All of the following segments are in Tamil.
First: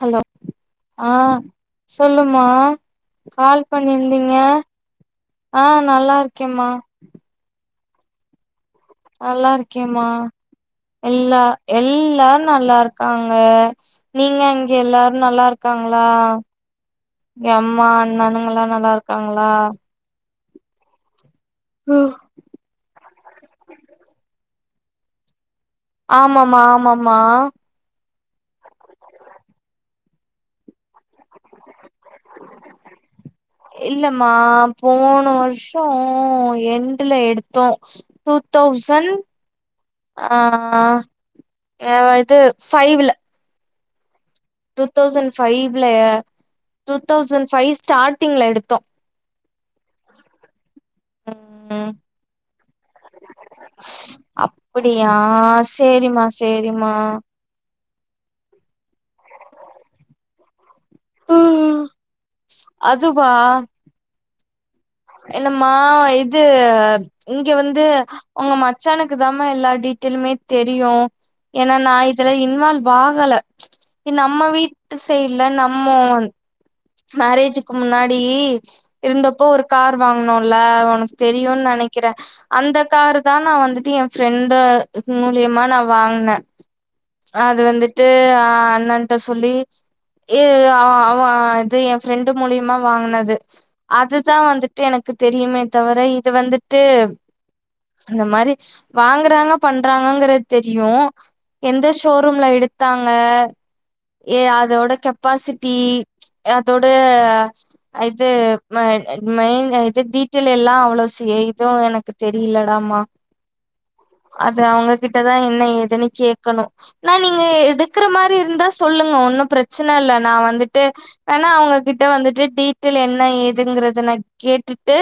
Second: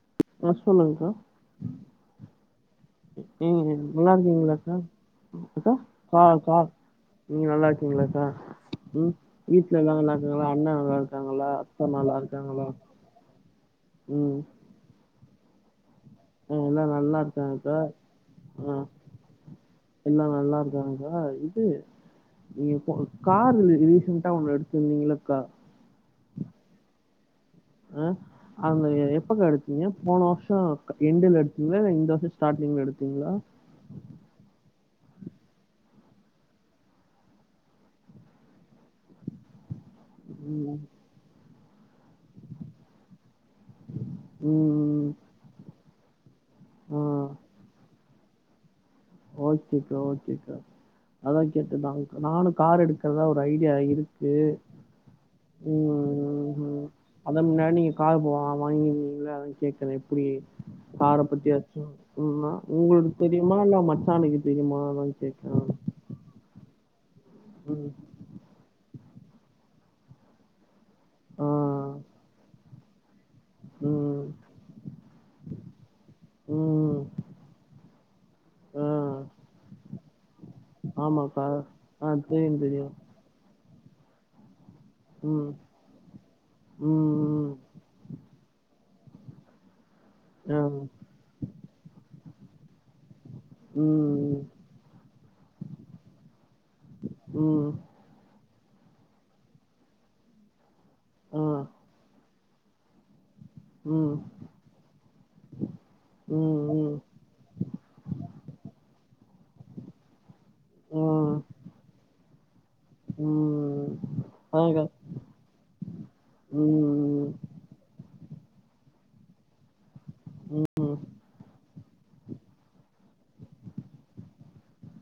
ஹலோ ஆ சொல்லுங்கக்கா ஆ சொல்லுமா கால் ம் நல்லா பண்ணியிருந்தீங்க இருக்கீங்களாக்கா ஆ அக்கா நல்லா இருக்கேமா உங்கலதா நல்லா இருக்கேமா நல்லா எல்லா இருக்காங்களா அத்தை நல்லா எல்லாரு இருக்காங்களா நல்லா இருக்காங்க ம் நீங்க அங்க எல்லாரு நல்லா இருக் கலா ஆ எல்லாம் நல்லா இங்க இருக்காங்கக்கா அம்மா அண்ணனுங்கலா நல்லா இருக்காங்களா நல்லாருக்காங்ககா யு து ம் நீ இப்போ கார் ரீசண்டா ஒண்ணு எடுத் இருந்தீங்களக்கா ஆமாமா ஆமாமா அ அவனுக்கு எப்ப கெடச்சுது போன வர்ஷோ எண்டுல எடுத்தீங்களா இல்ல இந் இந்த வருஷ ஸ்டார்ட்டிங்ல எடுத்தீங்களா இல்லமா போன வருஷோ எண்டுல எடுத்தோ டூ தௌசண்ட் ஆ ம் ஆ எவ இது பைவ்ல டூ ம் தௌசண் ஃபைவ் வில்லைய டூ ஆ தௌசண்ட் ஃபைவ் ஸ்டாட் த்திங்கள எடுத்தோ ஓகேக்கா ஓகேக்கா அதா கேட்டுதா ம் நானு கார் எடுக்கறதா ஒரு ஐடியா இருக்கு அப்படியா சேரிம்மா ம் சேரிம்மா அத முன்னாடி நீ கார் வா வாகீனிங்கள அ கேக்குறேப்பிடி கார பத்தி அச்சு உமா உங்களுக்கு தெரியுமா இல்ல ம க்கு தெரியுமா என்னமா இது இங்க வந்து ம் உங்க மச்சானுக் க்குதாமா எல்லாடீட்டெயலுமே தெரியு ஆ ஏனா நா இதல இன்வால் வாகல இ ம் நம்ம வீட்டு சைடல நம்மோ ம் மேரேஜுக்கு முன்னாடி ஆ இருந்தப்போ ஒரு கார் வாங்கனுல்ல உனக்கு ஆமாக்கா தெரியும்னு ஆ நெனைக்கிறே தெரியு அந்த தெரியு காருதா நா வந்துட் டி ஏ ஃப்ரெண்ட துக்கு ம் மூழியமா நா வாங்கனே ம் அது வந்துட்டு ஆ அண்ணன் ட்ட சொல்லி ஏ ம் ஆ அவ அவ ஏ ஃப்ரெண்டு் மூழியமா வாங்கனது ம் அதுதா வந்துட்டு எனக்கு தெரியுமே தவிர இது வந்துட்டு ம் இந்த மாரி வாங்குறாங்க பண்றாங்கங்கற தெரி யு ஆ எந்த ஷோரூம்ல எடுத் த்தாங்க ம் ஏ அதோட கெப்பாசிட்டி அதோட ம் ம் இது மெயின் என் வீட்டல எல்லாம் ஆ அவ்ளவு இதும் எனக்கு தெரியலடாம ம் அது அதாக்கா அவங்ககிட்டதான் என்ன ஏதன்னு கேக்கணும் நான் ம், நீங்க எடுக்கற மாதிரி இருந்தா சொல்லுங்க ஒன்னும் பிரச்சனை இல்ல நான் ம், வந்துட்டு ம், ஏன்னா அவங்ககிட்ட வந்துட்டு டீட்டெயில் என்ன ஏதுங்கறத ந கேட்டுட்டு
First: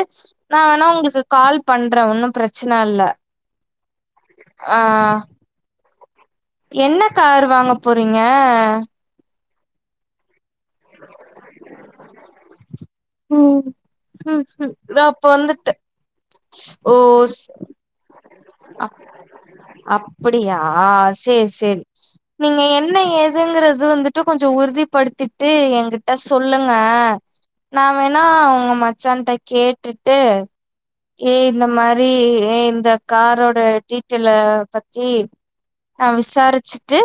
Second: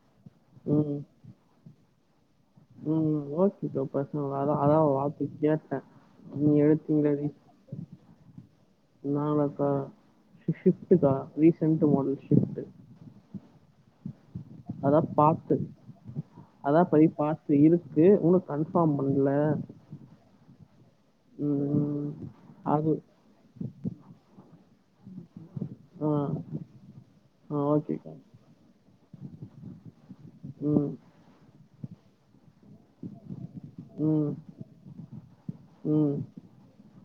நான் வேணா உங்களுக்கு கால் பண்றேன் ஒன்னும் பிரச்சனை உம் ஓகே ப்ரோ பர்சனல் ஆ தான் ஒருவார்த்தக் கேட்டேன் என்ன காரு வாங்க போறீங்க ஆ ஷிப்ட் தா ரீசன்ட் மாடல் ஷிப்ட் ம் ம் ம் அதான் அப்ப பார்த்தது வந்துட்டு ஓ ஏ உனக்கு கன்ஃபாம் பண்ணல ஆஹ் செரி செரி ம் நீங்க அது என்ன ஏதுங்கறது வந்துட்டு கொஞ்சம் உறுதி படுத்திட்டு என்கிட்ட ஆ சொல்லுங்க ஆ நான் ஓகேக்கா வேணா உங்க மா ச்சான் கேட்டுட்டு ம் ஏ இந்த மாரி இந்த காரோட டீட்டெயல ம் பத்தி ஆஹ் ம் விசாரிச்சுட்டு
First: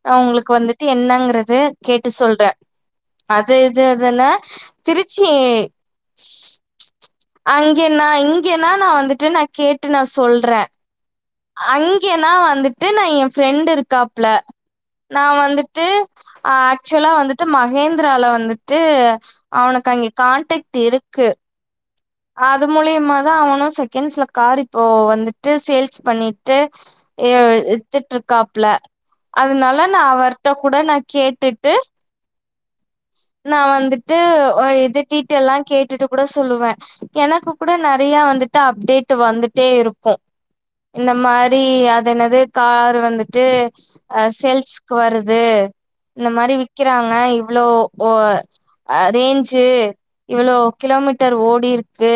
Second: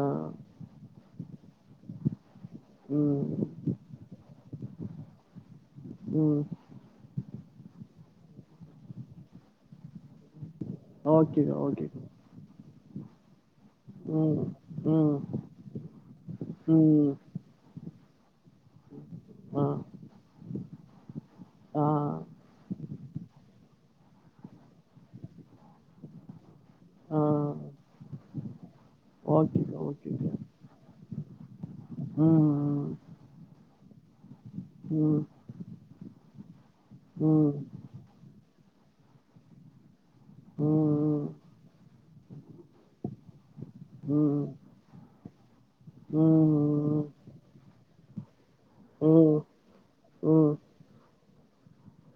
ஆ உங்களுக்கு வந்துட்டு என்னங்கறத கேட்டு சொல்றேன் ம் அது இது அதுன்னா திருச்சி ம் அங்கன்னா இங்கன்னா நான் வந்துட்டு நான் கேட்டு நான் சொல்றேன் ஓகேக்கா ஓகேக்கா அங்கன்னா வந்துட்டு நான் என் ஃப்ரெண்ட்டு இருக்காப்ல ம் ம் நான் வந்துட்டு ஆக்சுவலா ம் வந்துட்டு மகேந் துரால வந்துட்டு ட்டு ஆ அவனுக்கு அங்க கான்டக்ட் இருக்கு ஆ அது மூலியமா தான் அவனும் செகண்ட்ஸ்ல கார் இப்போ வந்துட்டு சேல்ஸ் பண்ணிட்டு ட்டு ஆ வித்துடு இருக்காப்ல ஓகேக்கா அதனால நான் ஓகேக்கா அவர் கூட நான் கேட்டுட்டு உம் நா வந்துட்டு இது ம் டீட்டேல்லா கேட்டுட்டு கூட சொல்லுவே ம் எனக்கு ம் கூட நெறையா வந்துட்டு டா அப்டேட் வந்துட்டே இருக் க்கு இந்த ம் மாரி அது என்னது காரு வந்துட்டு ம் சேல்ஸ்க்கு வருது ம் இந்த மாரி ம் விக்கிறாங்க இவ்ளோ ஓஅ அரேஞ்சு இவ்வளோ ம் கிலோமீட்டர் ஓடு டிஇருக் க்கு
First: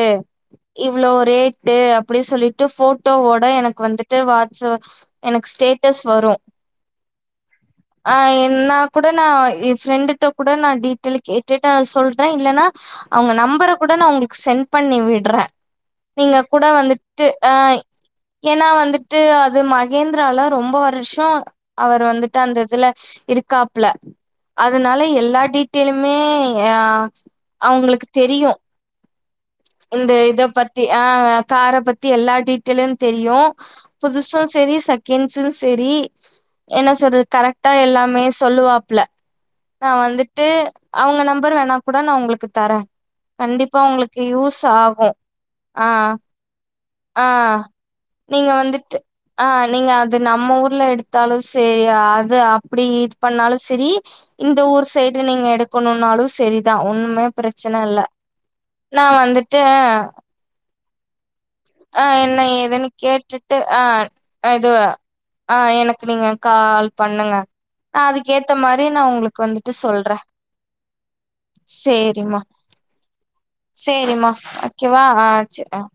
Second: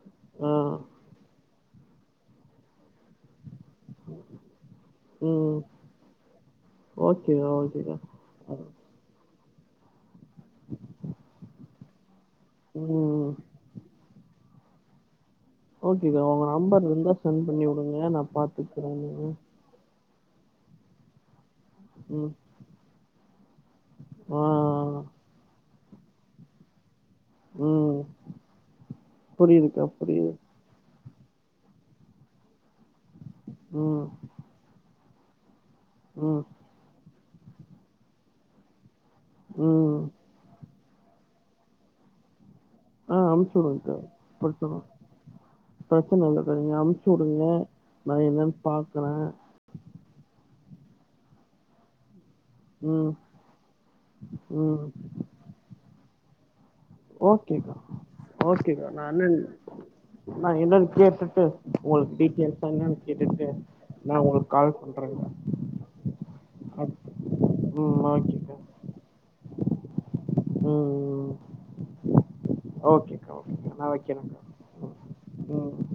ஆ இவ்ளோ ரேட் ட்டு அப்டி சொல்லிட்டு ஃபோட்டோவோட எனக்கு கு வந்துட்டு வாட்ஸ்ப் எனக்கு ம் ஸ்டேட்டஸ் வரு ஓகேக்கா ஓகேக்கா ஆ எ நா கூட நா எ ஃப்ரெண்டுட கூட நா டீடெயில் கேட்டுட்டு ஆ சொல் றே இல்லன்னா ம் அவங்க நம்பர கூட நா உங்களுக்கு சென்ட் பண்ணி விடுறே ஓகேக்கா நீங்க உங்க கூட நம்பர் இருந்தா வந்துட்டு சென்ட் ஆ பண்ணி விடுங்க நா பாத்துக்குறே நீங்க கேந்திரால ரொம்ப வருஷோ அவர் ம் வந்துட்டு அந்த இதுல இருக்காப்ல ஆ அதனால எல் டிடெயிலுமே ஆ அவ்ங்களுக்கு தெரியு புரியிதுக்கா இந்த புரியுது இத பத்தி ஆ கார பத்தி எல்லா டீட்டெயலு தெரியோ ம் புதுசு செரி சக் கென்ஸுன் சேரி ம் என்ன சொல்றது கரெக்டா எல்லாமே சொல்லுவாப்ல நா ம் வந்துட்டு அவங்க நம்பர் வேணா கூட நா உங்களுக்கு தரே ஆ அனுப்பிச்சி கண்டிப்பா விடுங்கக்கா உங்களுக்கு இ உஸ் ஆகு ஆ ஆ ஆ நீங்க வந்துட்டு பார்க்குறேன் ஆ நீங்க அது நம்ம ஊர் ல்ல எடுத்தாலு செரி யாத் ந்து அப்டி ம் இது பண்ணாலு சரி இந்த ம் ஊர் சைடு நீங்க எடுக்கணுன் நாலு சரி இத ஒண்ணு ஓகேக்கா ப்ரச்சன இல்ல ஓகேக்கா நா வந்துட்டு பேசட்டு ஆ என்ன ஏதுன் கேட்டுட்டு ஆ நா அ உங்களுக்கு இது கால் பண்றேங்கா ஆ எனக்கு நீங்க கால் அப் பண்ணுங்க நா ம் அதுக்கேத்த ஓகேக்கா மாரி நா உங்களுக்கு வந்துட்டு சொல்றே ம் சேரிம்மா ஓகேக்கா ஓகேக்கா நா சேரிமா வைக்கிறேங்கா வைக்கவா ஆ செரி ம் அ